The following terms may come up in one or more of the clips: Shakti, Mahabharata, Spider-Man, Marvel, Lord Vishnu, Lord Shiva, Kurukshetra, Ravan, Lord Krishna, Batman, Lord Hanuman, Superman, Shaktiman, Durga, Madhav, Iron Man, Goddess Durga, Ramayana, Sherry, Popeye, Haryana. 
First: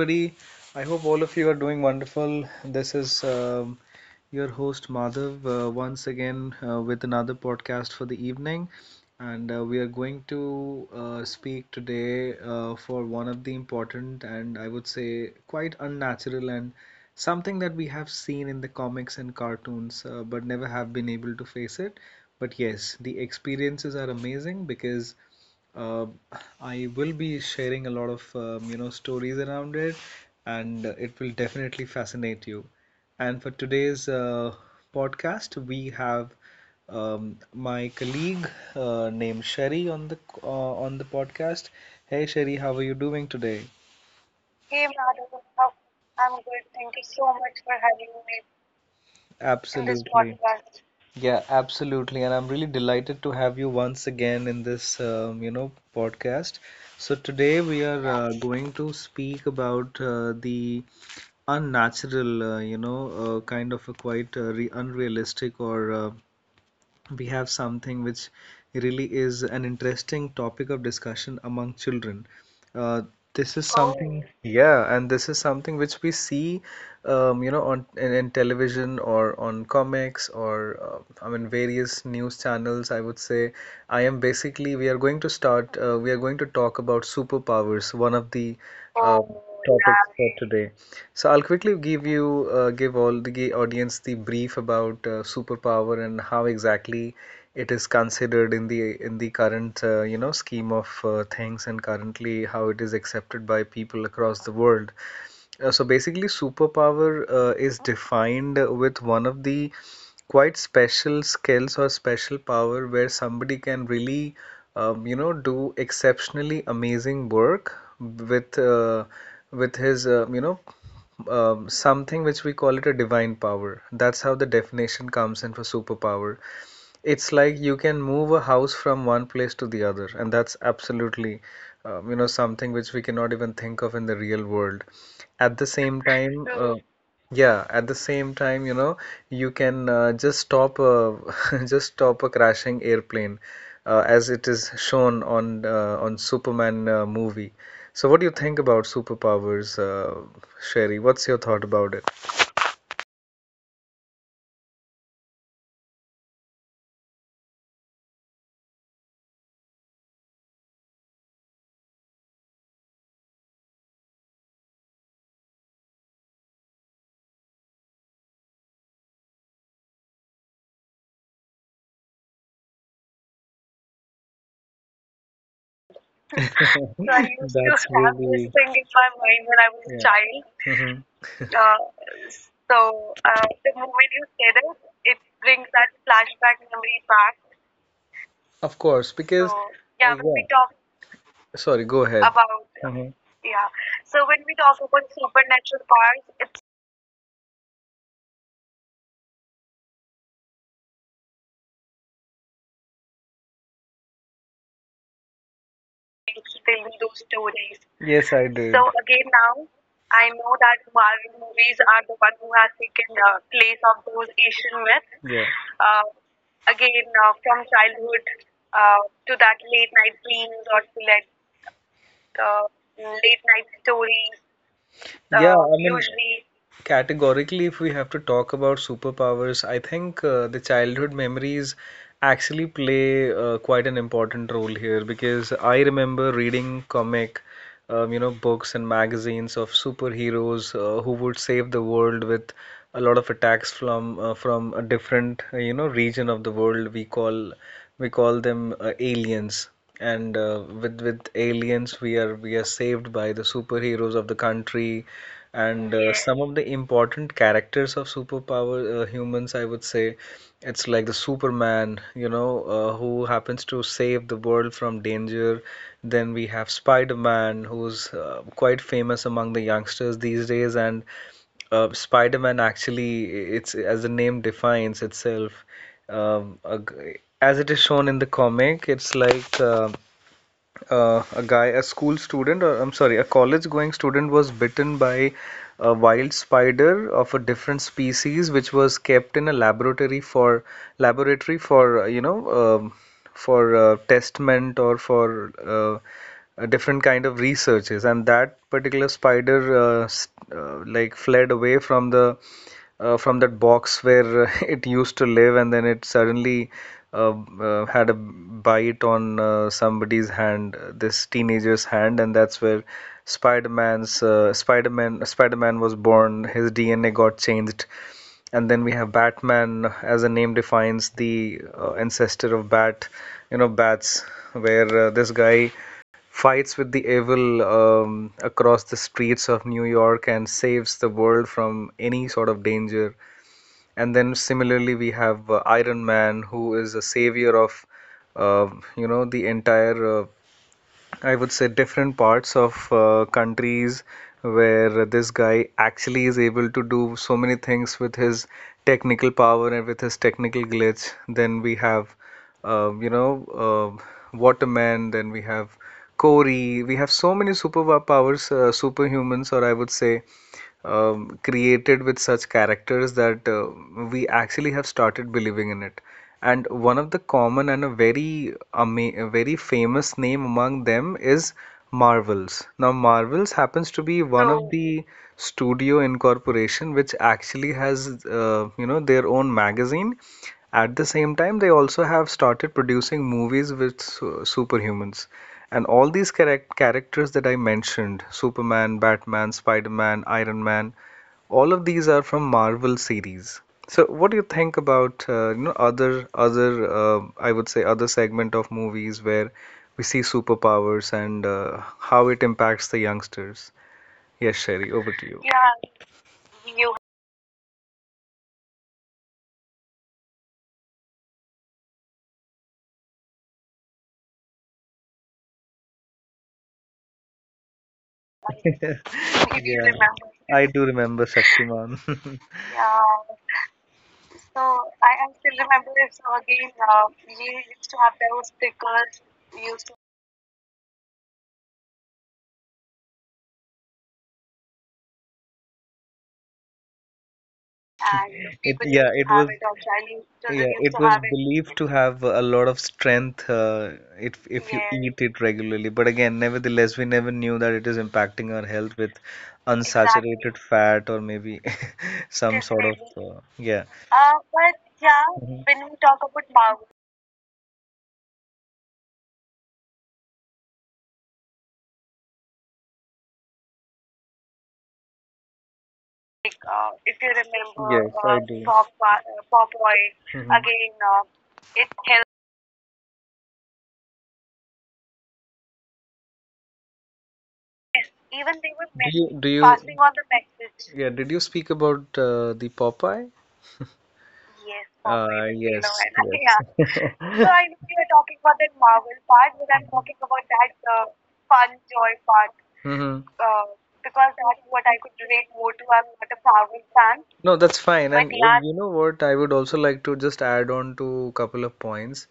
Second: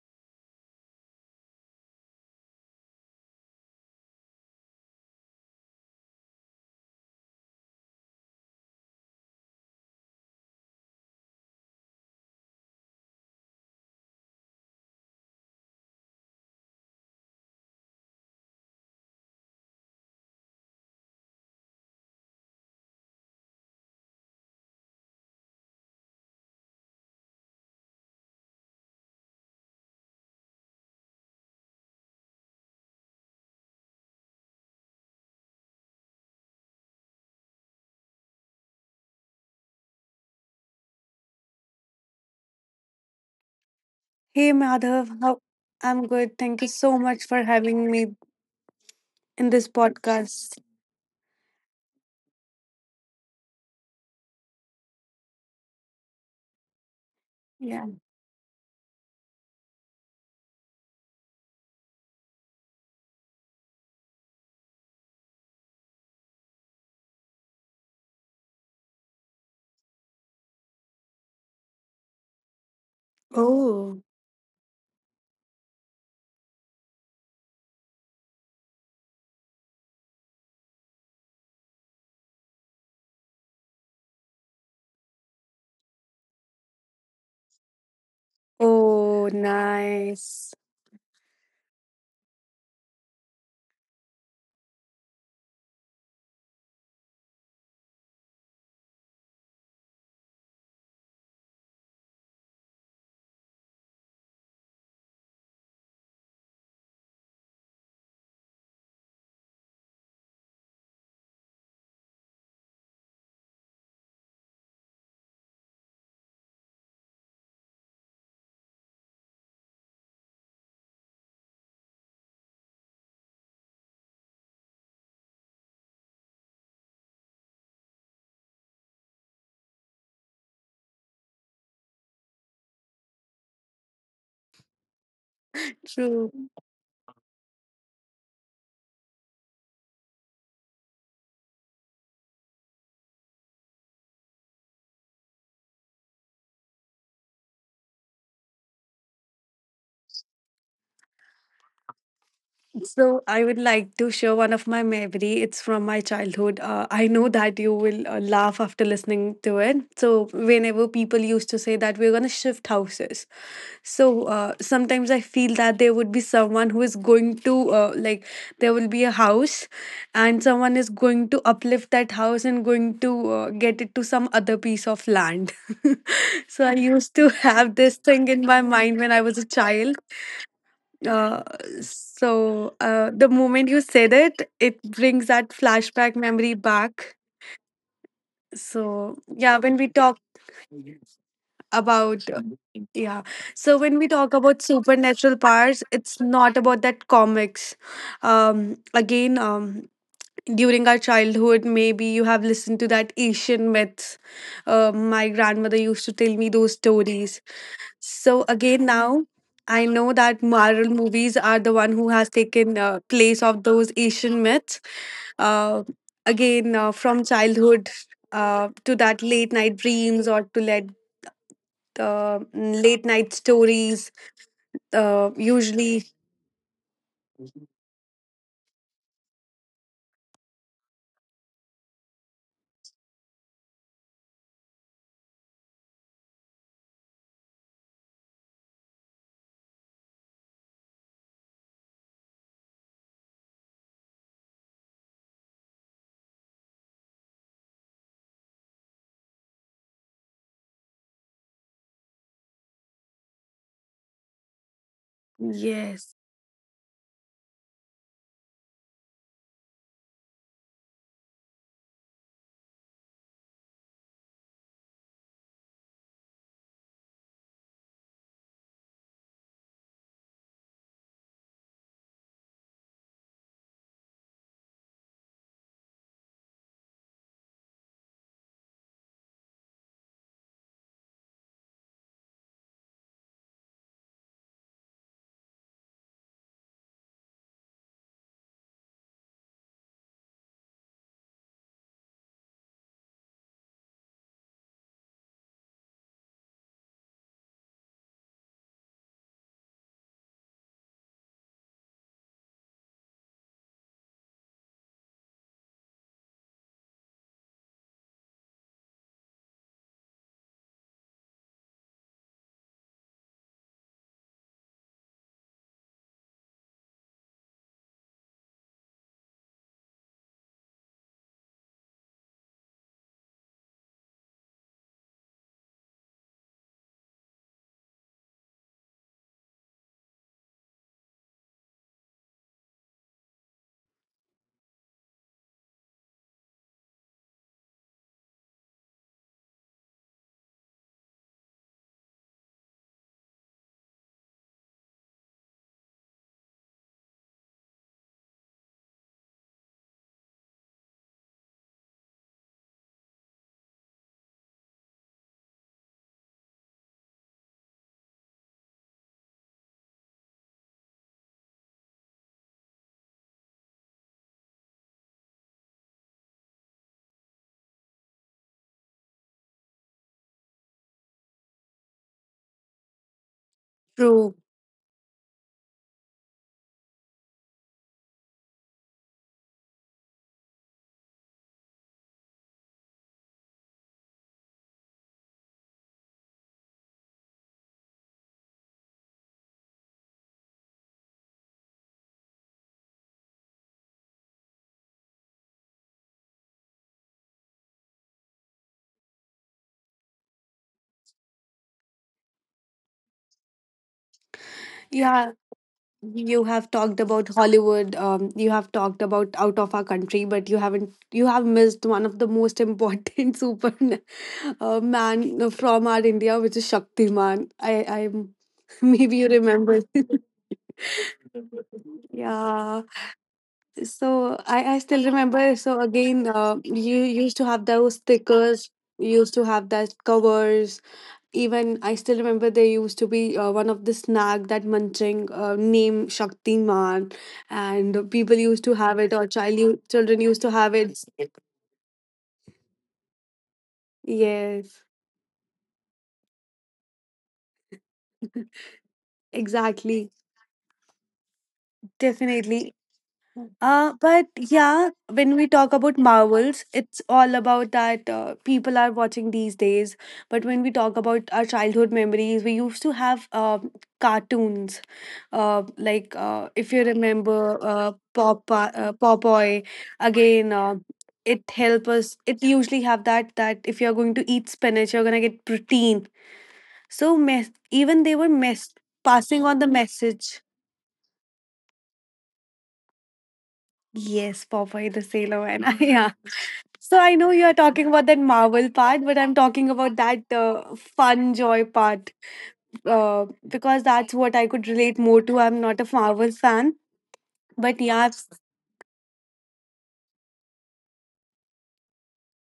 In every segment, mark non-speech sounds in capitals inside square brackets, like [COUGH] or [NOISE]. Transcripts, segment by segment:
everybody. I hope all of you are doing wonderful. This is your host Madhav, once again with another podcast for the evening. And we are going to speak today for one of the important and I would say quite unnatural and something that we have seen in the comics and cartoons, but never have been able to face it. But yes, the experiences are amazing because uh, I will be sharing a lot of you know stories around it, and it will definitely fascinate you. And for today's podcast, we have my colleague named Sherry on the podcast. Hey Sherry, how are you doing today? Hey Hey, Madhav, Madhu, how I'm I'm good. Thank you so much so for much for having having me me in this. in this Absolutely. podcast. Podcast. Yeah, absolutely. And I'm really delighted to have you once again in this, you know, podcast. So today we Yeah. are going to speak about the unnatural, you know, kind of a quite re unrealistic, or we have something which really is an interesting topic of discussion among children. Uh, this is Oh. something, oh, yeah, and this is something which we see, you know, in television or on comics or, I mean, various news channels. I would say I am basically, we are going to start. We are going to talk about superpowers, one of the Oh, oh, topics, yeah, for nice. today. So I'll quickly give you give all the audience the brief about superpower and how exactly it is considered in the current, you know, scheme of things, and currently how it is accepted by people across the world. So basically, superpower is defined with one of the quite special skills or special power where somebody can really, you know, do exceptionally amazing work with uh, with his, you know, something which we call it a divine power. That's how the definition comes in for superpower. It's like you can move a house from one place to the other, and that's absolutely, you know, something which we cannot even think of in the real world. At the same True. time, yeah, at the same time, you know, you can just stop a [LAUGHS] just stop a crashing airplane, as it is shown on Superman movie. So, what do you think about superpowers, Sherry? What's your thought about it? So I would like to share one of my memory. It's from my childhood. I know that you will laugh after listening to it. So whenever people used to say that we're gonna shift houses, sometimes I feel that there would be someone who is going to like there will be a house, and someone is going to uplift that house and going to get it to some other piece of land. [LAUGHS] So I used So to I [LAUGHS] used have to this that's thing have this in my really, thing mind in when I my was a mind when I child. was a yeah child. Mhm. Uh, Uh, so the moment you the said moment you it, say it that, brings it that brings that flashback memory flashback memory back. back. Of So course, yeah, because, so when we talk yeah, when yeah, we talk, sorry, go about ahead. About mhm, yeah, mhm. so Yeah, when we talk so when about we talk about supernatural powers, the it's past, not it's about that comics. Um again um during our childhood maybe you have listened to that Asian myths. My grandmother used to tell me like those telling those stories. stories. So Yes, I so again, did. now Again now, I know I that know that Marvel movies Marvel are the movies one who are the has one who taken has taken place the of those place of those Asian myths. Asian myths. Uh, Yeah. again Again From from childhood childhood to that to late that night late dreams night or to dreams let or to like, the uh, late night late night stories. stories. Uh, Yeah, I mean, usually, usually, categorically, if we have to talk about superpowers, I think the childhood memories actually play quite an important role here because I remember reading comic, you know, books and magazines of superheroes who would save the world with a lot of attacks from a different, you know, region of the world. We call them aliens. And with aliens, we are saved by the superheroes of the country, and yes, some of the important characters of superpower humans, I would say, it's like the Superman, you know, who happens to save the world from danger. Then we have Spider-Man, who's quite famous among the youngsters these days, and Spider-Man actually, it's as the name defines itself, um, a g- as it is shown in the comic, it's like a guy, a school student, or I'm sorry, a college going student was bitten by a wild spider of a different species, which was kept in a laboratory for you know, um, for testament or for, different kind of researches, and that particular spider, like fled away from the from that box where [LAUGHS] it used to live, and then it suddenly uh, had a bite on, somebody's hand, this teenager's hand, and that's where spider-man was born. His DNA got changed, and then we have batman. As the name defines, the ancestor of bat, you know, bats, where this guy fights with the evil across the streets of New York and saves the world from any sort of danger. And then similarly, we have Iron Man, who is a savior of, uh, you know, the entire I would say different parts of countries, where this guy actually is able to do so many things with his technical power and with his technical glitch. Then we have, you know, Waterman. Then we have Corey. We have so many superpowers, superhumans, or I would say created with such characters that we actually have started believing in it. And one of the common and a very a very famous name among them is Marvels. Now, Marvels happens to true. be one of, oh, the studio incorporation which actually has, you know, their own magazine. At the same time, they also have started producing movies with superhumans. And all these correct characters that I mentioned, Superman, Batman, Spider-Man, Iron Man, all of these are from Marvel series. So what do you think about you know, other other I would say other segment of movies where we see superpowers and how it impacts the youngsters? Yes, Sherry, Yeah, over to you. Yeah, you have talked you about Hollywood. You have talked about out of our country, but you haven't. You have missed one of the most important [LAUGHS] super man from our India, which is Shaktiman. I, [LAUGHS] maybe you [LAUGHS] you, remember. yeah, [LAUGHS] remember. I do remember Shaktiman. [LAUGHS] Yeah. Yeah, So so I still I remember. still So remember. again, So again, you used we to have those used to have those stickers, stickers. used to have We used that to, covers. Even I still remember there used to be one of the snack that munching name Shakti, and people and used to it people, have yeah, it, or used to it have was it or child children used to children have yeah, used it. it to was have it, believed to have a lot of strength, if Yes, you, yes, eat it regularly. But again, nevertheless, we never knew that it is impacting our health with, [LAUGHS] exactly, exactly, unsaturated fat or maybe [LAUGHS] some definitely. sort of, definitely, yeah. But But yeah, when yeah, we mhm, talk when about we talk about Marvels, Marvel. it's all about that people are watching these days. But when we talk about our childhood memories, we used to have cartoons, like Like if you if you remember remember, yes, I do, Popeye, Popeye, Popeye, hmm, again. Again, It help it us, it usually have that that if you're going to eat spinach you're gonna get protein, so mess even they were helps. mess Do you, do passing you on the passing on the message. message. Yeah? Did you speak about the Popeye? Yes, Yes, Popeye the Popeye, sailor the man. [LAUGHS] sailor, yes, Yeah. man. [LAUGHS] Yes. So I know you Yeah. are So [LAUGHS] I talking know about that you're talking Marvel about that part, but I'm Marvel talking part, but about I'm that talking about that fun joy fun part joy part. Hmm. uh, because that's what I because could that's relate what I more go to. I'm not a to. I'm Marvel not a fan, Marvel fan, no, but that's yeah, fine, but, I've- and yeah, you know what? I would also like to just add on to a couple of points.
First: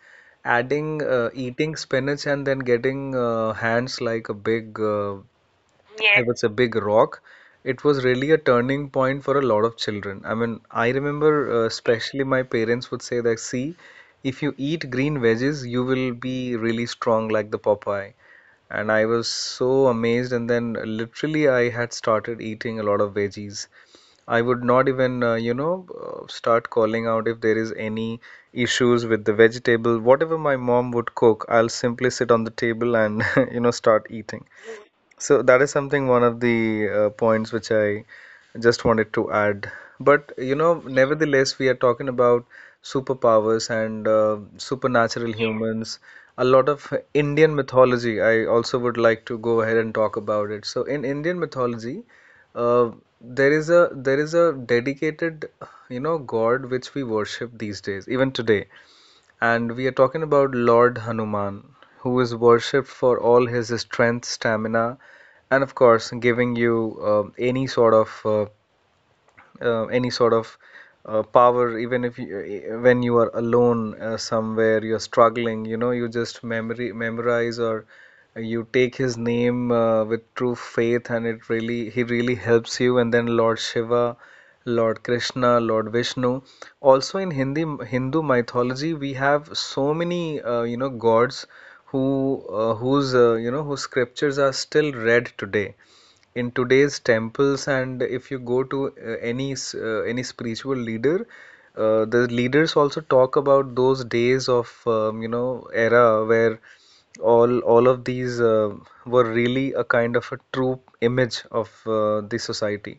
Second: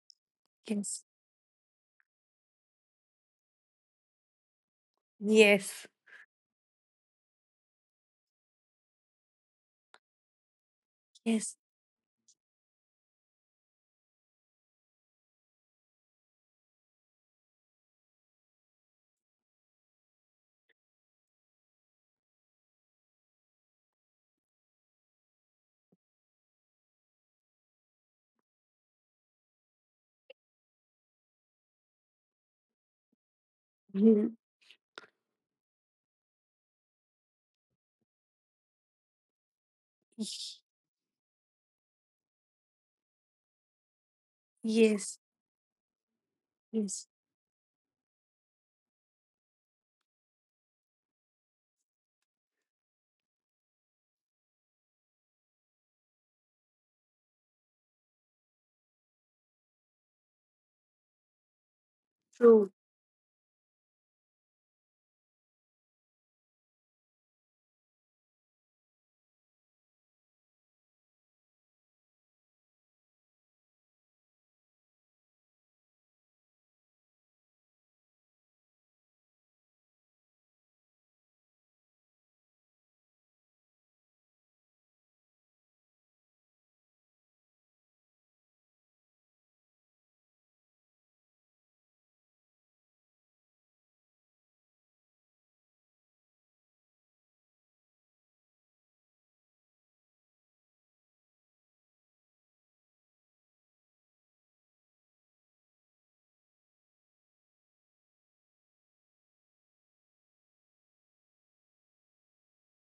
Adding yes, eating spinach and then getting hands like a big, yes, I, yes, would say Big Rock. It was really a turning point for a lot of children. I mean, I remember yes, especially my parents would say that, see, if you eat green veggies, you will be really strong like the Popeye. And I was so amazed, and then literally I had started eating a lot of veggies. I would not even, you know, start calling out if there is any issues with the vegetable. Whatever my mom would cook, I'll simply sit on the table and, [LAUGHS] you know, start eating. mhm, So that is something, one of the points which I just wanted to add. But you know, nevertheless, we are talking about superpowers and yes, supernatural humans. A lot of yes, Indian mythology, I also would like to go ahead and talk about it. So in Indian mythology, uh, there is a dedicated, god which we worship these days, even today, and we are talking about Lord Hanuman, who is true, worshipped for all his strength, stamina, and of course, giving you any sort of uh, any sort of power. Even if you, when you are alone somewhere you're struggling, you just memory memorize or you take his name with true faith, and it really he really helps you. And then Lord Shiva, Lord Krishna, Lord Vishnu. Also, in Hindi Hindu mythology, we have so many gods who whose whose scriptures are still read today in today's temples. And if you go to any spiritual leader, the leaders also talk about those days of era where all of these were really a kind of a true image of the society.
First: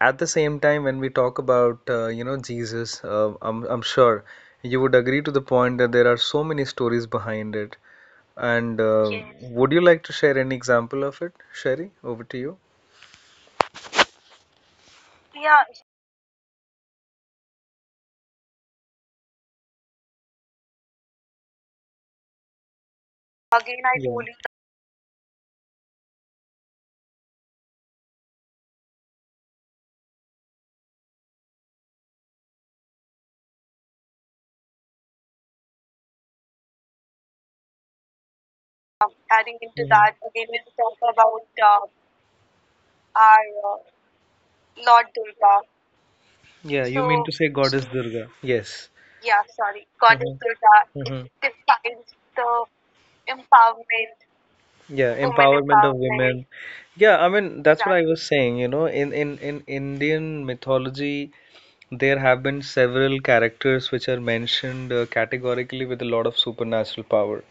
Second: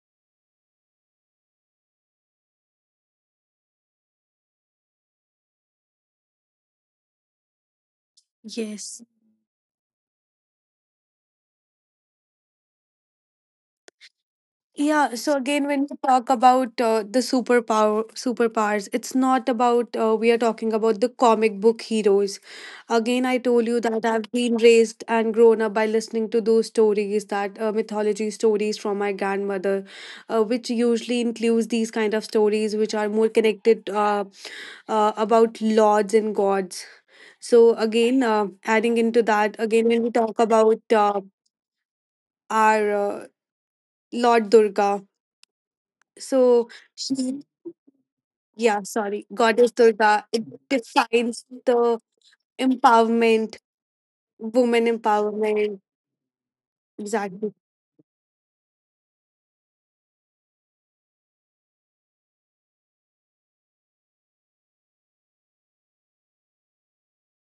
At the same time, when we talk about Jesus, I'm sure you would agree to the point that there are so many stories behind it. And yes. Yes, would you like to share any example of it, Sherry? Over to you. Yeah, so again, Yeah, when we talk about the superpowers, it's not about we are talking about the comic book heroes. Again, I told you again, that I. Yeah, I've told you. been raised and grown up by listening to those stories, that mythology stories from my grandmother, which usually includes these kind of stories which are more connected about lords and gods. So again, adding uh, into that, Adding again into. Mm. when we That talk to about talk about our our Lord Durga. Lord Durga. So Yeah, you mean. So, to. So, she, say Goddess Durga? yeah, Yes. sorry, Yeah, Goddess sorry, Durga, Goddess. it Mm-hmm. Durga. It. Mm-hmm. defines the Defines the empowerment, empowerment. woman Yeah, women empowerment. empowerment of empowerment. Women. Yeah, I Exactly. mean that's what I. Exactly. Was saying, in Indian mythology, there have been several characters which are mentioned categorically with a lot of supernatural power.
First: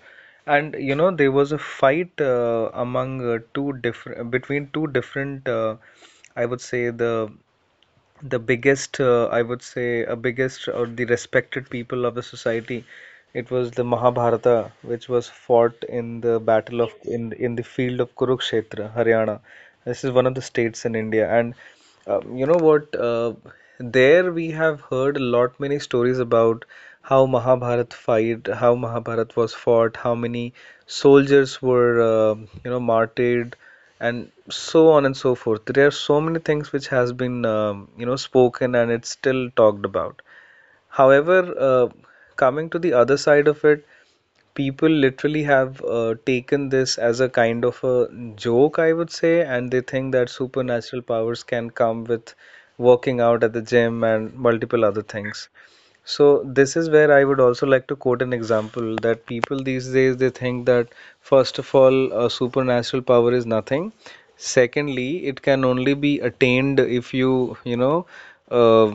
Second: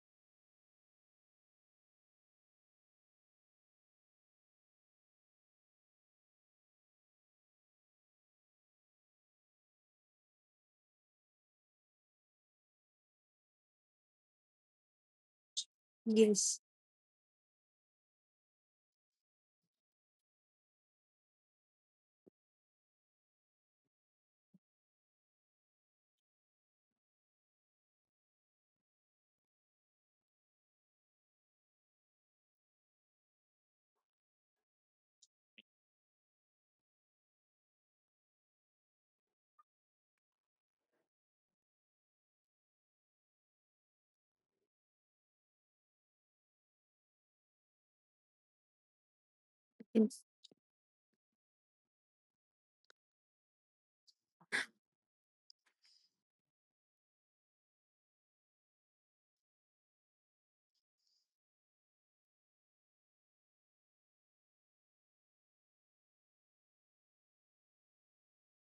And there was a fight among two different between two different, I would say, the biggest, I would say, a biggest or the respected people of the society. It was the Mahabharata, which was fought in the Yes. battle of in the field of Kurukshetra, Haryana. This is one of the states in India. And you know what there we have heard a lot many stories about how Mahabharat was fought, how many soldiers were martyred, and so on and so forth. There are so many things which has been spoken, and it's still talked about. However, uh, coming to the other side of it, people literally have taken this as a kind of a joke, I would say, and they think that Yes. supernatural powers can come with working out at the gym and multiple other things. So this is where I would also like to quote an example, that people these days, they think that first of all, a supernatural power is nothing. Secondly, it can only be attained if you, uh,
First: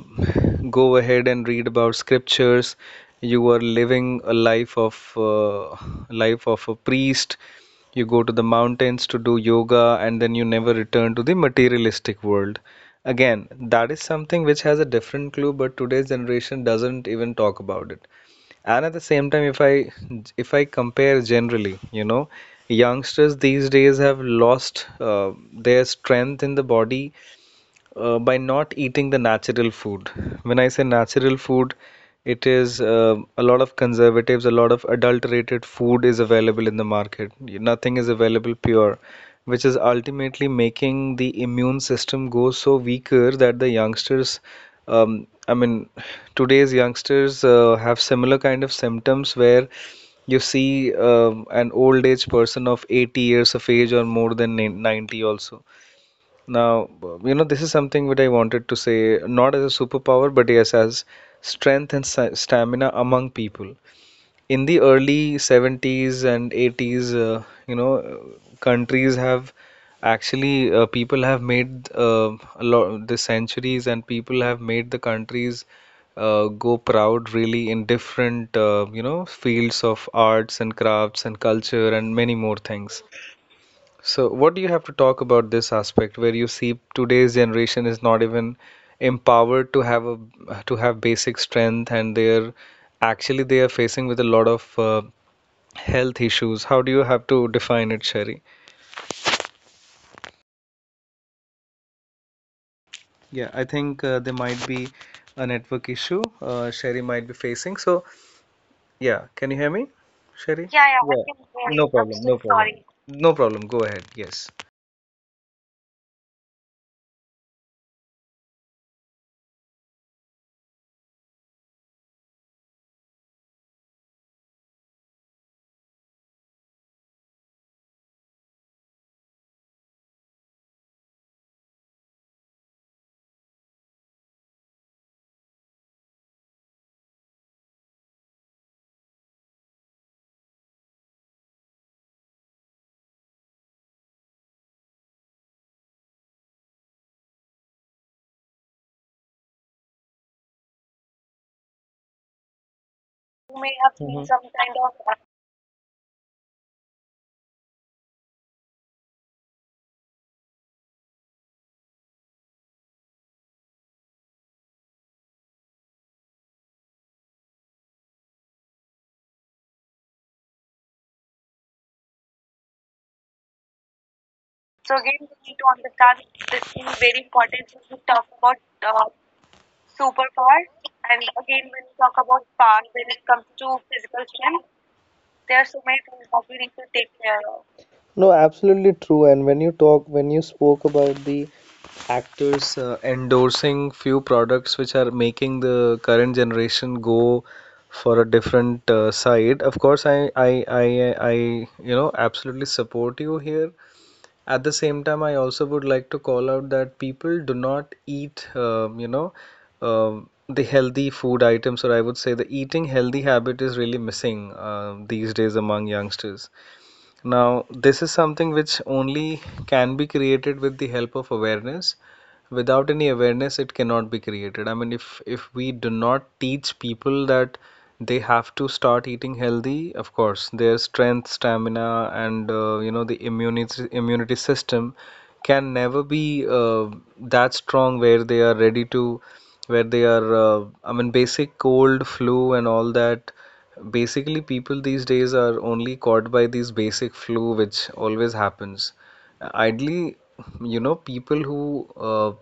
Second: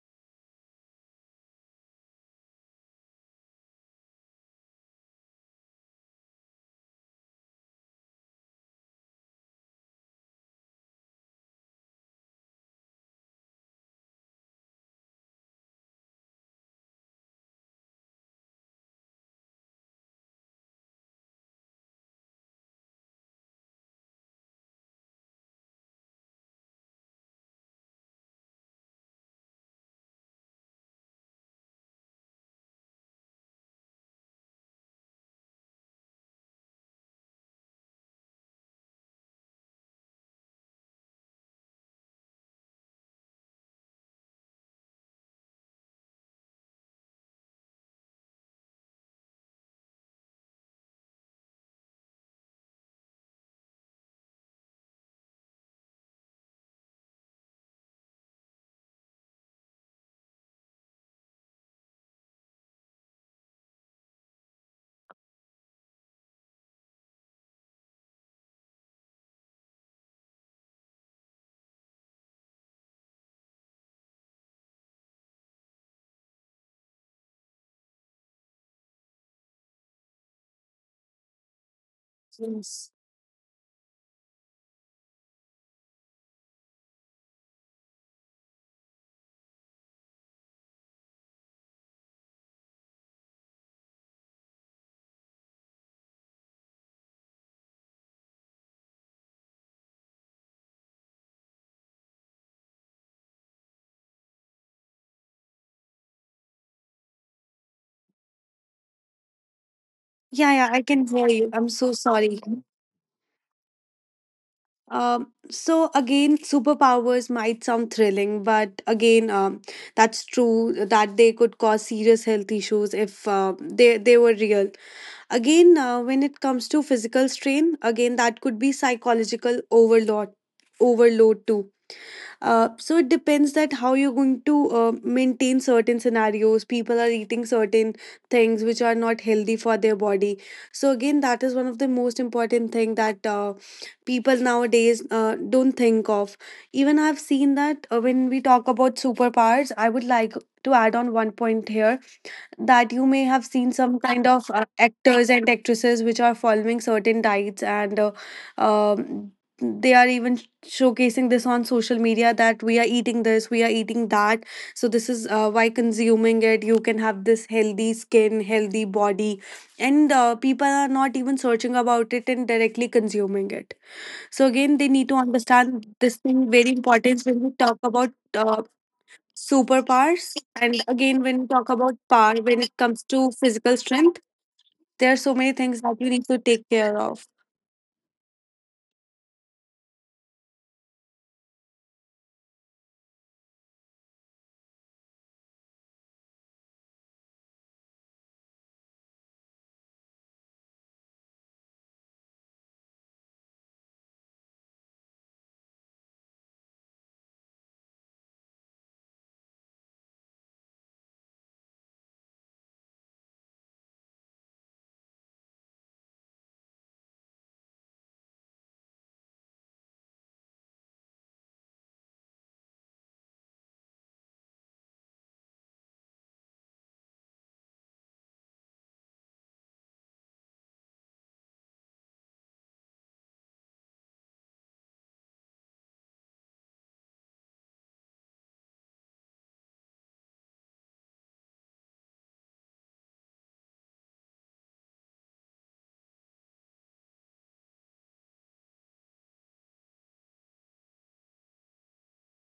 go ahead and read about scriptures. You are living a life of a priest. You go to the mountains to do yoga, and then you never return to the materialistic world. Again, that is something which has a different clue, but today's generation doesn't even talk about it. And at the same time, if I compare, generally, youngsters these days have lost their strength in the body by not eating the natural food. When I say natural food, it is a lot of conservatives, a lot of adulterated food is available in the market. Nothing is available pure, which is ultimately making the immune system go so weaker that the youngsters, I mean, today's youngsters have similar kind of symptoms where you see an old age person of 80 years of age, or more than 90 also. Now, this is something which I wanted to say, not as a superpower, but yes, as strength and stamina among people. In the early 70s and 80s, countries have people have made a lot, the centuries, and people have made the countries go proud really in different, fields of arts and crafts and culture and many more Yes. things. So, what do you have to talk about this aspect where you see today's generation is not even empowered to have basic strength, and they are facing with a lot of health issues. How do you have to define it, Sherry? Yeah, I think there might be a network issue, Sherry might be facing. So, yeah, can you hear me, Yeah, yeah, Sherry? I Yeah, yeah, can I. Yeah, hear can you. I'm hear you. No you. I'm so problem, so no sorry. problem. Sorry. No problem. Go ahead. Yes. So again, superpowers might sound thrilling, but again, that's true that they could cause serious health issues if they were real. Again, when it comes to physical strain, again, that could be psychological overload too. So it depends that how you're going to maintain certain scenarios. People are eating certain things which are not healthy for their body. So again, that is one of the most important thing that people nowadays don't think of. Even I've seen that when we talk about superpowers, I would like to add on one point here, that you may have You may seen have some seen. Mhm. kind Some of kind of. actors and actresses which are following certain diets and um, they are even showcasing this on social media that we are eating this, we are eating that. So this is why consuming it you can have this healthy skin, healthy body, and people are not even searching about it and directly consuming it. So again, they So need to again, we need to understand understand this thing this very thing is very important when we important talk to about talk about uh, superpowers. superpower, And and again, when we again talk when we about talk power, about when it power to comes to physical strength, question, there are so many there are so things that many you need to take care things of. there. No, absolutely true. And when you talk, when you spoke about the actors endorsing few products which are making the current generation go for a different side, of course, I, absolutely support you here. At the same time, I also would like to call out that people do not eat, the healthy food items, or I would say the eating healthy habit is really missing, these days among youngsters. Now, this is something which only can be created with the help of awareness. Without any awareness, it cannot be created. I mean, if we do not teach people that they have to start eating healthy, of course, their strength, stamina, and the immunity system can never be that strong where they are ready to, where they are, I mean, basic cold, flu, and all that. Basically, people these days are only caught by these basic flu, which always happens. Idly, people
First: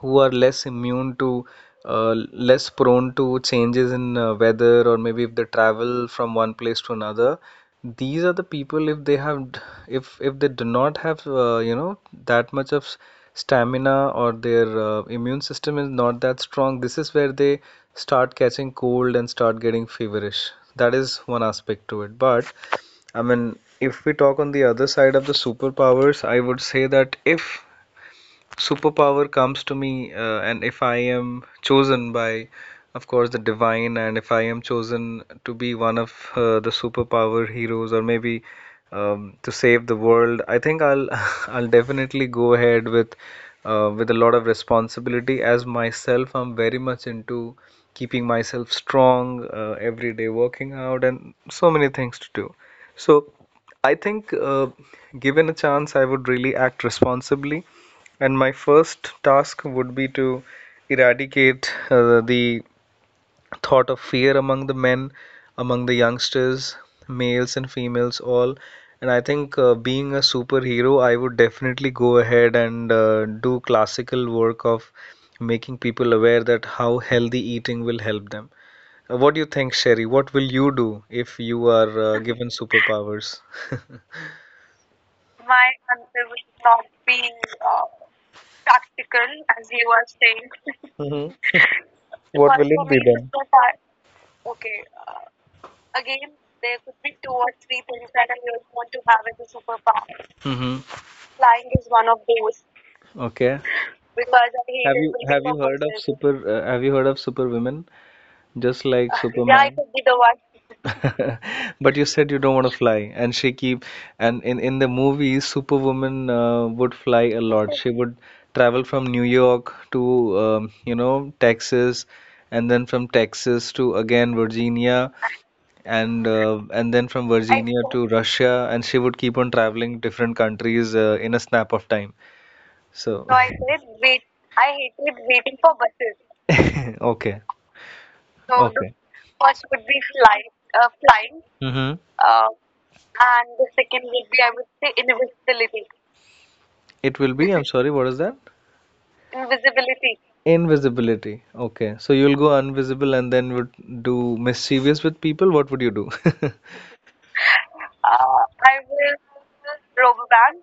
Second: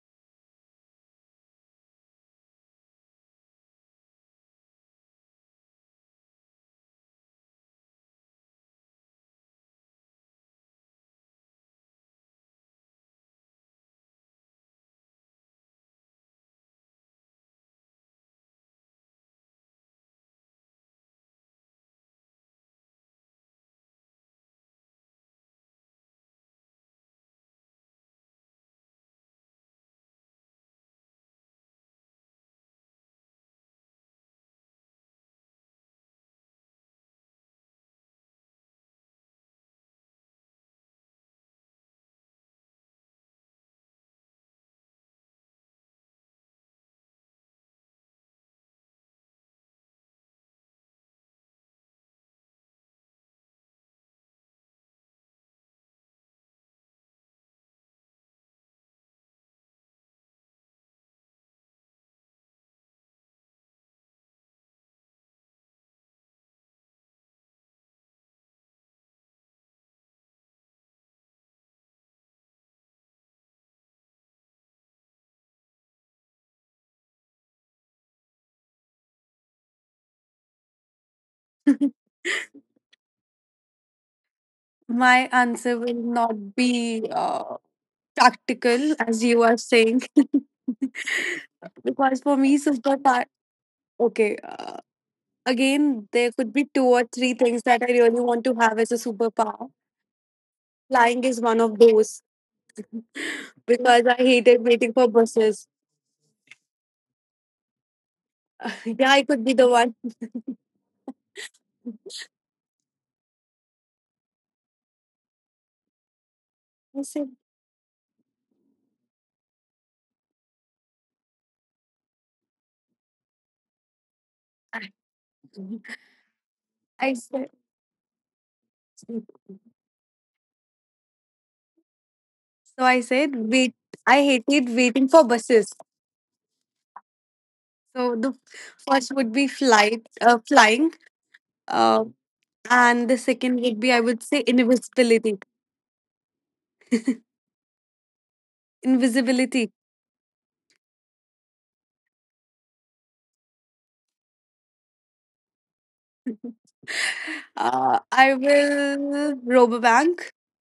who are less immune to, uh, less prone to changes in weather, or maybe if they travel from one place to another, these are the people, if they have, if they do not have that much of stamina, or their immune system is not that strong, this is where they start catching cold and start getting feverish. That is one aspect to it, but I mean, if we talk on the other side of the superpowers, I would say that if superpower comes to me, and if I am chosen by, of course, the divine, and if I am chosen to be one of the superpower heroes, or maybe to save the world, I think I'll [LAUGHS] I'll definitely go ahead with a lot of responsibility. As myself, I'm very much into keeping myself strong, every day working out and so many things to do. So I think, given a chance, I would really act responsibly, and my first task would be to eradicate the thought of fear among the men, among the youngsters, males and females, all. And I think, being a superhero, I would definitely go ahead and do classical work of making people aware that how healthy eating will help them. What do you think, Sherry? What will you do if you [LAUGHS] are given superpowers? My My answer will answer will not not be be uh, practical, as you practical, are as you saying. are [LAUGHS] saying. Hmm. Because for So. me, What one will it for be me is superpower. then? The part. Okay, Okay, uh, again, there could be there two could or be three two or things that three I really that I want to have as a used to have in superpower. past. Hmm. Flying is one Flash of is one those of those. Okay. [LAUGHS] because I Because hated I. Have waiting hated for you building. Have for you buses. heard of performances. Super. Have you heard of Superwomen? Just like [LAUGHS] Yeah, yeah, I I. could be the Superman. Could one. be the one. [LAUGHS] But you [LAUGHS] said you don't want to fly, and she keep, and in the movies, Superwoman would I fly said. a lot. She would travel from New York to Texas, and then from Texas to again Virginia, and then I from I said, Virginia to Russia, and she would so keep on traveling different countries in a snap of time. I So no, said, I [LAUGHS] wait, hated wait. I hated I waiting hated for waiting buses. for [LAUGHS] bus. Okay, So the so the. Okay. first would be First would be flight, flying, uh, flying, flying, mm-hmm. uh, uh, and the and second would be, I second would would be, say, I would say, invisibility. invisibility. It will be, I'm sorry, what is that? Invisibility. Invisibility. Invisibility. Okay. So you'll go invisible and then would do mischievous with people. What would you do? [LAUGHS] [LAUGHS] I Uh, I will will rob a rob a bank. bank.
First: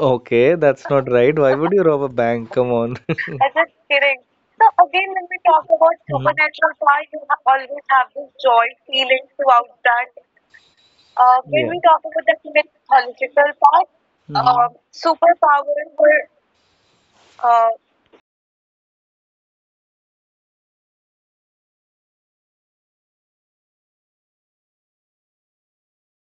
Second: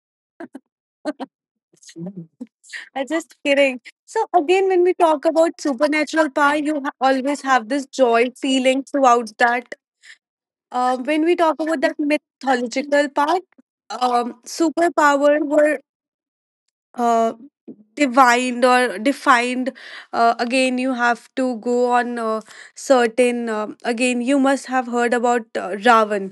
[LAUGHS] Okay, that's not right. [LAUGHS] Why would you rob a bank? Come on. [LAUGHS] I'm just I'm just kidding. kidding. So So again, when we again, when we talk talk about about. Mhm. supernatural Supernatural power, you power, you always always have have this this joy joy feeling feeling throughout throughout that. that. When. When Yeah. we We talk talk about about that the mythological mythological part, part, Mhm. superpower Superpowers were were uh, uh, divined or defined. Again, you have to go on certain. Again, you must have heard about Ravan.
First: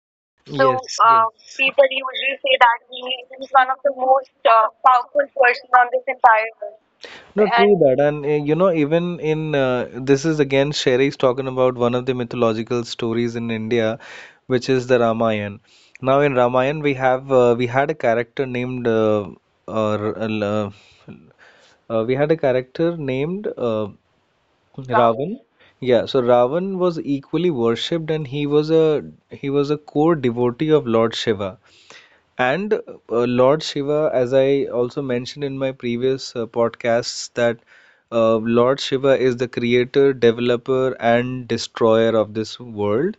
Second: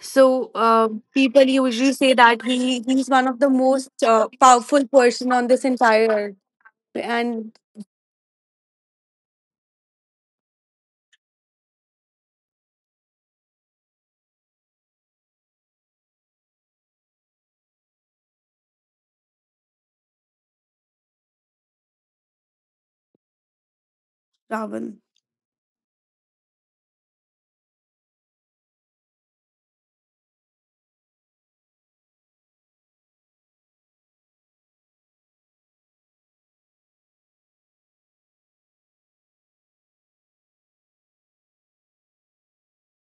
So so. Yes, people yes. People usually say usually that say that he's one of he is the one of most the most powerful powerful person on this person on this entire earth, entire. No, and and true that. And even in, this is again Sherry's talking about one of the mythological stories in India, which is the Ramayana. Now in Ramayana, we had a character named or we had a character named Ravan, Ravan. Ravan. Yeah, so Ravan was equally worshipped, and he was a core devotee of Lord Shiva. And Lord Shiva, as I also mentioned in my previous podcasts, that Lord Shiva is the creator, developer, and destroyer of this world.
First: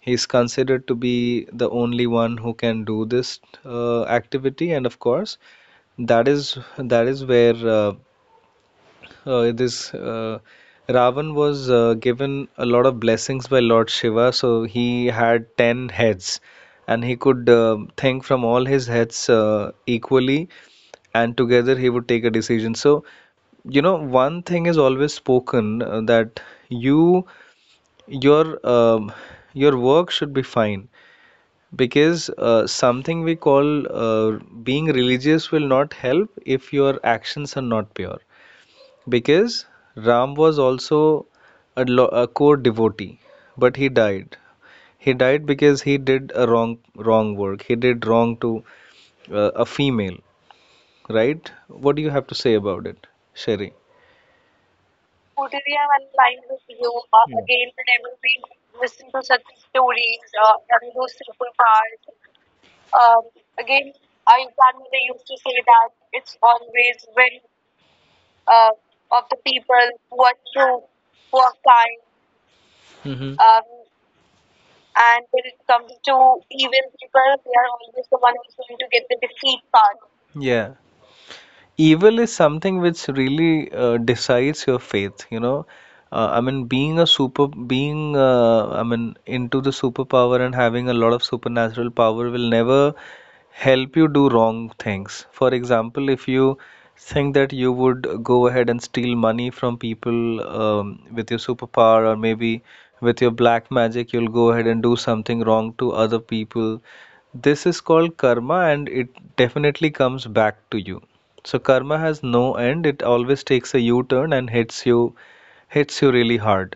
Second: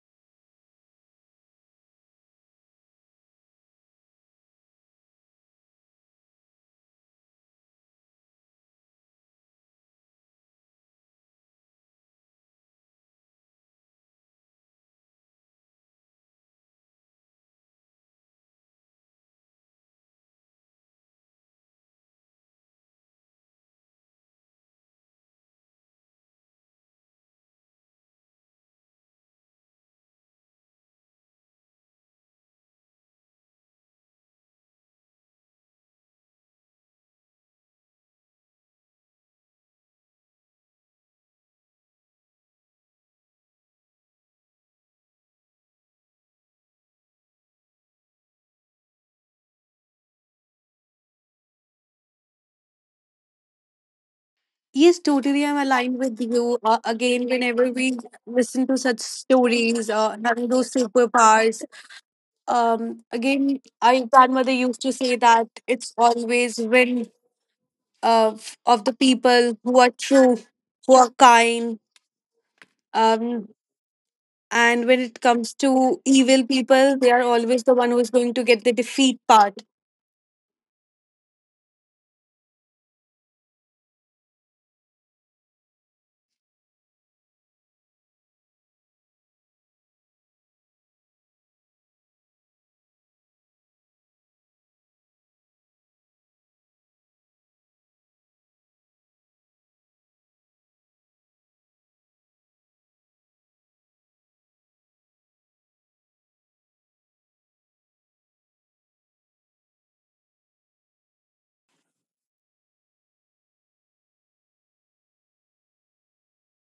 He is considered to be the only one who can do this activity, and of course, that is where this Ravan was given a lot of blessings by Lord Shiva, so he had 10 heads and he could think from all his heads equally, and together he would take a decision. So, one thing is always spoken that you your um, your work should be fine, because something we call being religious will not help if your actions are not pure, because Ram was also a core devotee, but he died. He died because he did a wrong work. He did wrong to a female, right? What do you have to say about it, Sherry? Yes, totally. I'm Totally, aligned I'm with aligned you. with you. Again, Yeah. whenever Again, we whenever we listen to such listen to such stories, stories having those and those simple superpowers, parts. Um, again, Again, I I grandmother used remember to they say used to that say that it's it's always always win when of uh, the of the people who people are who true, are true, who are who are kind. kind. Mm-hmm. Um, and when it And when comes it comes to to evil evil people, they are people, they always are the one who always is the going one to who's get the going to get the defeat part. defeat part. Yeah. Evil is something which really decides your faith. I mean being a super being into the superpower, and having a lot of supernatural power will never help you do wrong things. For example, if you think that you would go ahead and steal money from people with your superpower, or maybe with your black magic you'll go ahead and do something wrong to other people, this is called karma, and it definitely comes back to you. So karma has no end. It always takes a U-turn and hits you really hard.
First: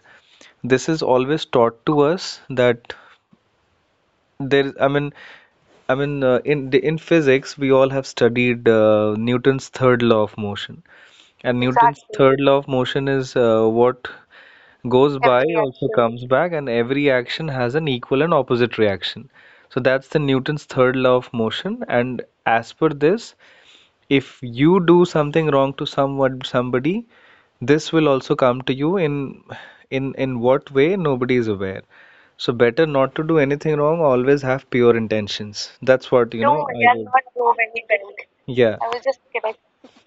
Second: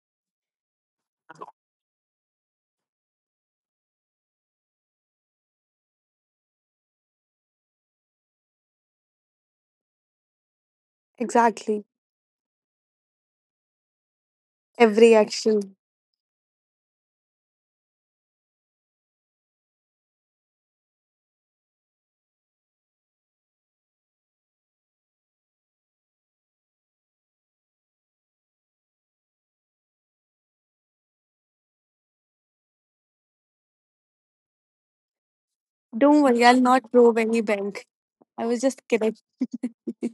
This is always taught to us that there I mean in physics we all have studied Newton's third law of motion. And Exactly. Newton's Exactly. third law of motion is what Every goes by Every action. also action. Comes back, and every action has an equal and opposite reaction. So that's the Newton's third law of motion, and as per this, if you do something wrong to someone, somebody, this will also come to you in in what way nobody is aware. So better not to do anything wrong. Always have pure intentions. That's Don't what worry, you I'll No, know not I they would rob not. any So bank. I was just yeah, I was kidding. just kidding. [LAUGHS]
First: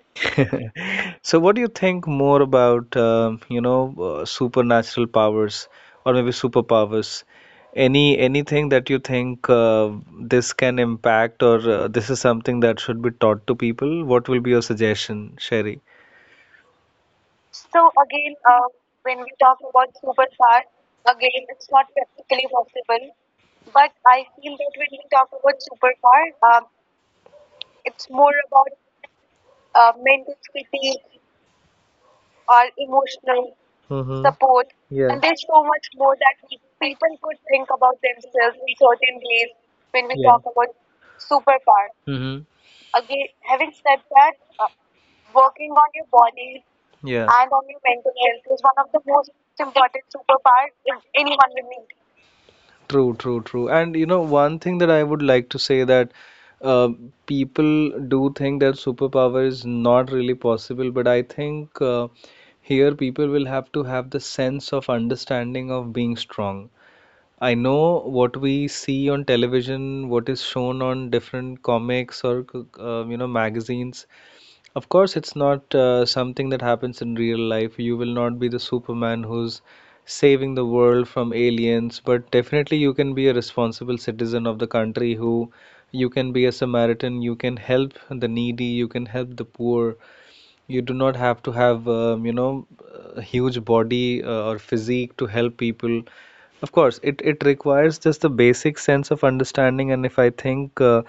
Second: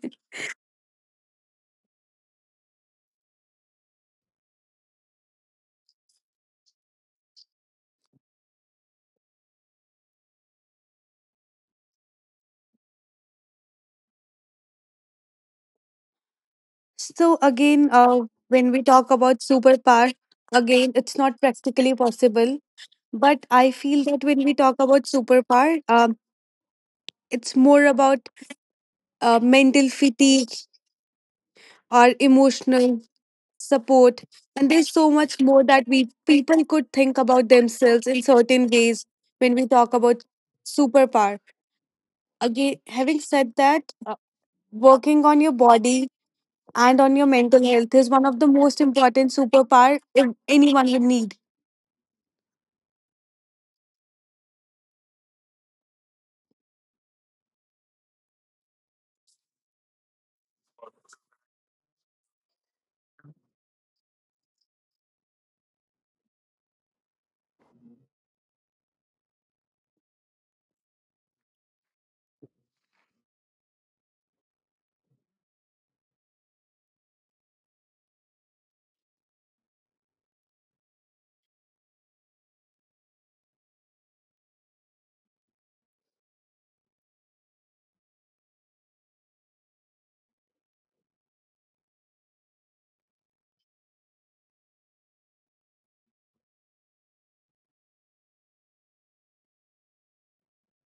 So, what do you think more about, supernatural powers or maybe superpowers? Anything that you think this can impact, or this is something that should be taught to people? What will be your suggestion, Sherry? So So again, again, when we we talk about talk about superpower, superpowers. again, it's not Again, it's not practically practically possible. possible, But I but feel I that when feel we that talk when we about talk about superpower, superpower, it's more it's more about about uh, mental fatigue mentality or or emotional emotional Mm-hmm. support, support. and there's Yeah. so And there's much so more much that more we that we people could think about think about themselves in themselves certain in ways certain ways when we talk when we Yeah. about talk about superpower. superpower. Mm-hmm. Again, having Again, said having that, said that, working on your working on your body body, and on your Yeah. and on mental your health mental is one of the health, is one most of the most important superpower important if superpowers anyone if would need. anyone will need. True, true, true. And you know, one thing that I would like to say that uh, people do think that superpower is not really possible, but I think here people will have to have the sense of understanding of being strong. I know what we see on television, what is shown on different comics or magazines. Of course, it's not something that happens in real life. You will not be the Superman who's saving the world from aliens, but definitely you can be a responsible citizen of the country, who you can be a Samaritan, you can help the needy, you can help the poor. You do not have to have a huge body or physique to help people. Of course, it requires just the basic sense of understanding, and if I think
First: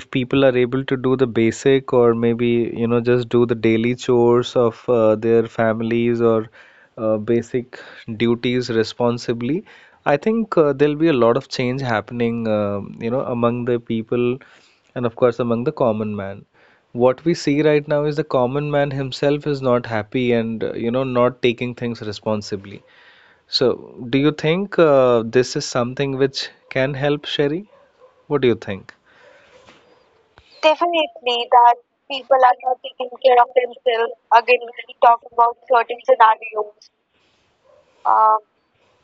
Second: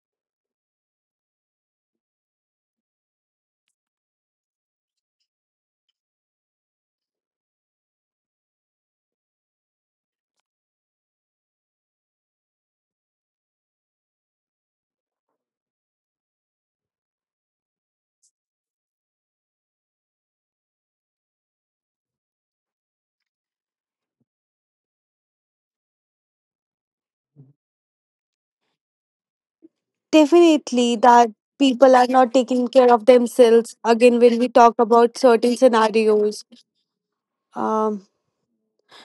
if people are able to do the basic, or maybe just do the daily chores of their families, or basic duties responsibly, I think there'll be a lot of change happening among the people, and of course among the common man. What we see right now is the common man himself is not happy and, not taking things responsibly. So, do you think this is something which can help, Sherry? What do you think? Definitely, that Definitely, that people are not people are taking not care of taking care of themselves. themselves. Again, when we Again, talk we about talk certain about certain scenarios, scenarios. um, Um,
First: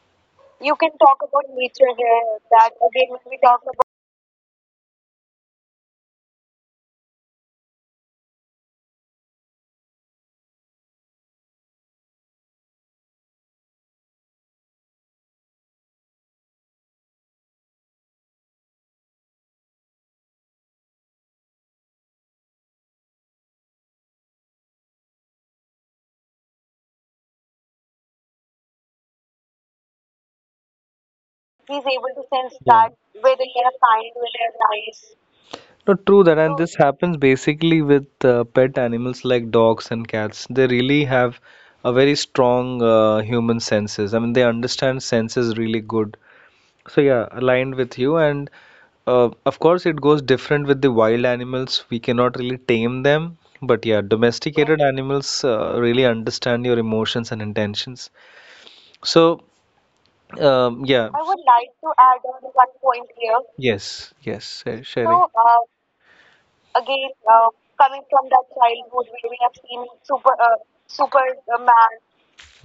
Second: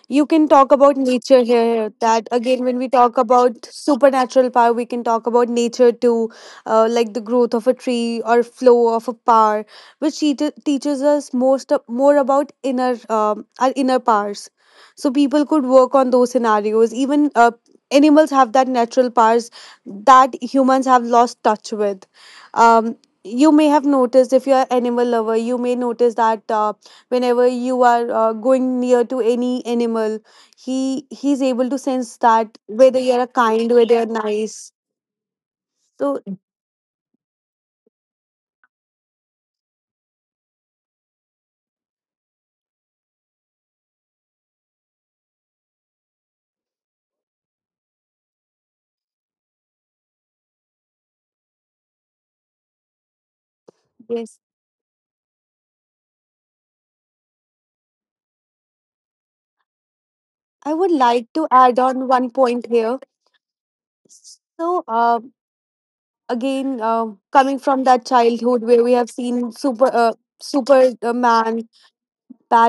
you can talk you can about talk nature about nature here. That here. again, That when we again, talk when we talk about about, supernatural power, we can talk about nature too, like the growth of a tree or flow of a power, which teaches us more about inner our inner powers. So people could work on those scenarios. Even animals have that natural powers that humans have lost touch with. Um, you may have noticed if you're an animal lover, you may notice that. Whenever you are going near to any animal, he's able to he's able sense to sense that Yeah. whether that you're whether you kind, are whether you're kind or nice. nice. Not So true that, and this happens basically with pet animals like dogs and cats. They really have a very strong human senses. I mean, they understand senses really good. So yeah, aligned with you. And of course, it goes different with the wild animals. We cannot really tame them, but yeah, yes, domesticated animals really understand your emotions and intentions. So I would yeah, I like would to like add to on add one on point one here. point here. Yes, yes, Sherry. So So, Sherry, again again, Coming from that coming from that childhood where we have childhood where we seen have seen Superman, Superman,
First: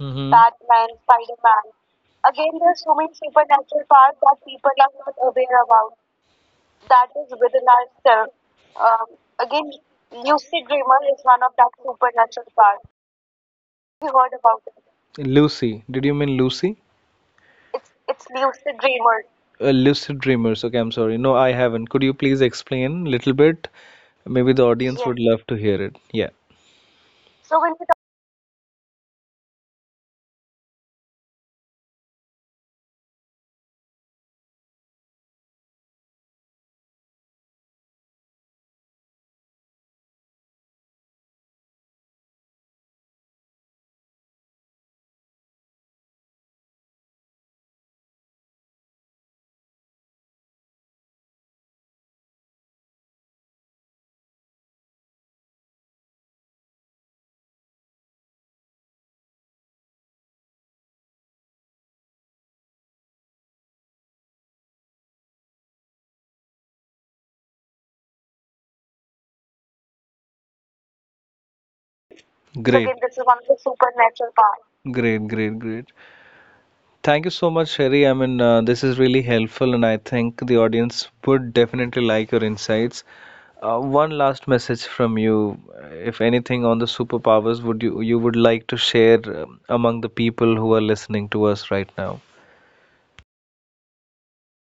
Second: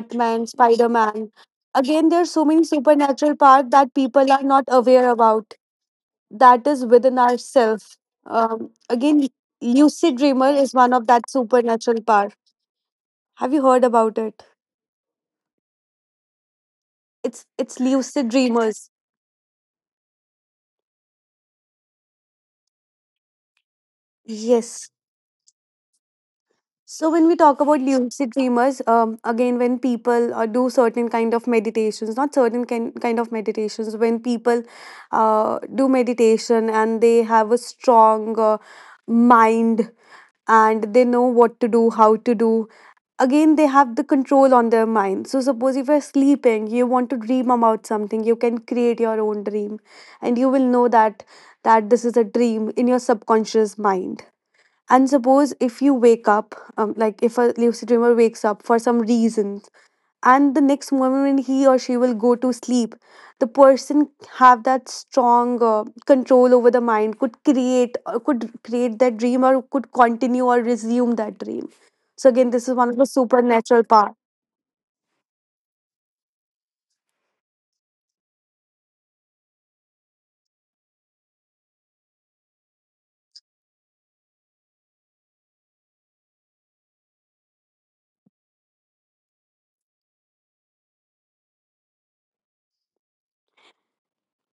Batman, Spider-Man, Spider Man. again there are so Again, many there's so many supernatural parts supernatural that powers people that are not people are aware not about, aware about. that is That within is within ourselves. ourselves. Um, Again, Again, lucid dreamer lucid is one dreamer of is that one of that supernatural power. part. Have you heard We about heard it? about it. Lucy. Did you mean Lucy? It's It's lucid it's dreamers. lucid dreamer. Lucid dreamers. Okay, I'm sorry. No, I haven't. Could you please explain a little bit? Maybe Yes. the audience Yes. would love to hear it. Yeah. So when we talk about So when we lucid dreamers, again when people do certain kind of meditations, not certain kind of meditations, when people do meditation and they have a strong mind and they know what to do, how to do, again they have the control on their mind. So suppose if you're sleeping, you want to dream about something, you can create your own dream, and you will know that this is a dream in your subconscious mind. And suppose if you wake up, like if a lucid dreamer wakes up for some reason and the next moment he or she will go to sleep, the person have that strong control over the mind could create that dream or could continue or resume that dream. So again, this Look is one Great. of At the the supernatural power. supernatural part. Great, great, great. Thank you so much, Sherry. I mean, this is really helpful, and I think the audience would definitely like your insights. One last message from you, if anything, on the superpowers, would you would like to share among the people who are listening to us right now?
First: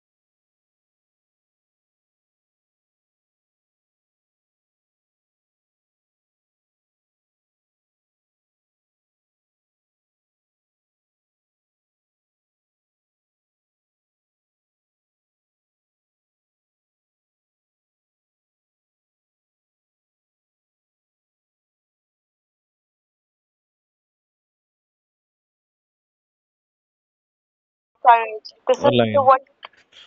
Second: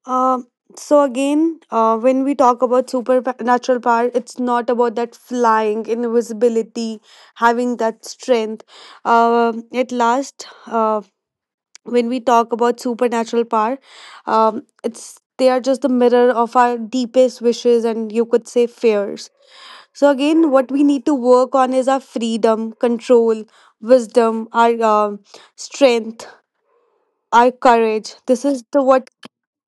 Uh, so again When we talk about supernatural power, it's not about that flying, invisibility, having that strength. At last, when we talk about supernatural power, it's they are just the mirror of our deepest wishes and, you could say, fears. So again, what we need to work on is our freedom, control, wisdom, our strength, our Correct. courage. This is This The is the Online. What what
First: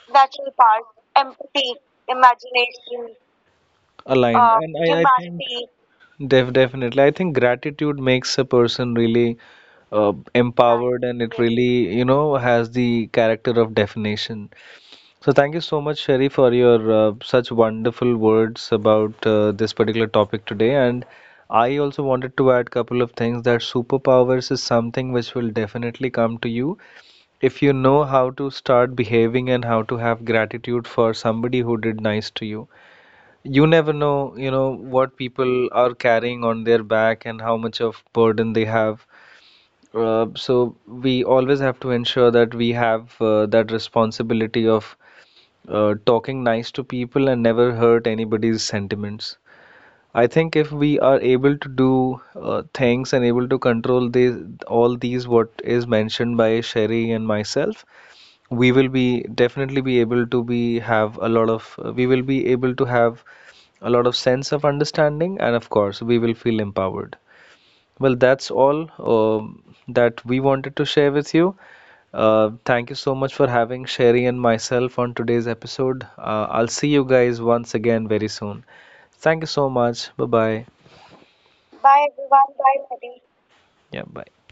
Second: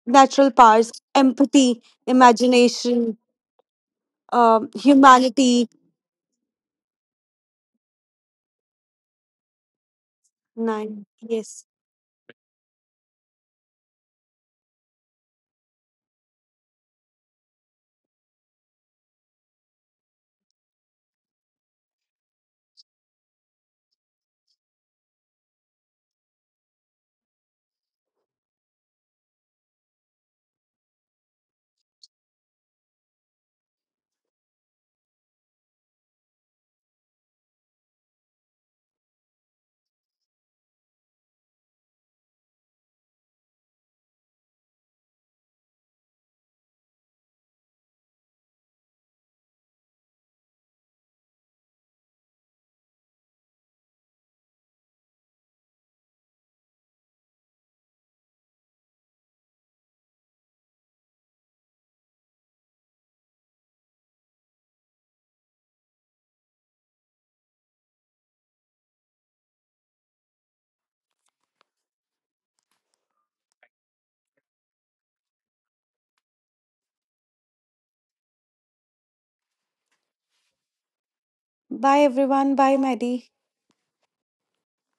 natural natural part, powers, empathy, empathy, imagination, imagination, aligned. And I humanity, think empathy. Definitely I think gratitude makes a person really uh, nine, empowered, yes. and it Yes. really has the character of definition. So thank you so much, Sherry, for your such wonderful words about this particular topic today. And I also wanted to add couple of things, that superpowers is something which will definitely come to you if you know how to start behaving and how to have gratitude for somebody who did nice to you. You never know, what people are carrying on their back and how much of burden they have. So we always have to ensure that we have that responsibility of talking nice to people and never hurt anybody's sentiments. I think if we are able to do things and able to control these all these what is mentioned by Sherry and myself, we will be definitely be able to be have a lot of, we will be able to have a lot of sense of understanding, and of course, we will feel empowered. Well, that's all that we wanted to share with you. Thank you so much for having Sherry and myself on today's episode. I'll see you guys once again very soon. Thank you so much. Bye bye. Bye everyone, Bye bye everyone. Maddie. Bye. Yeah, bye.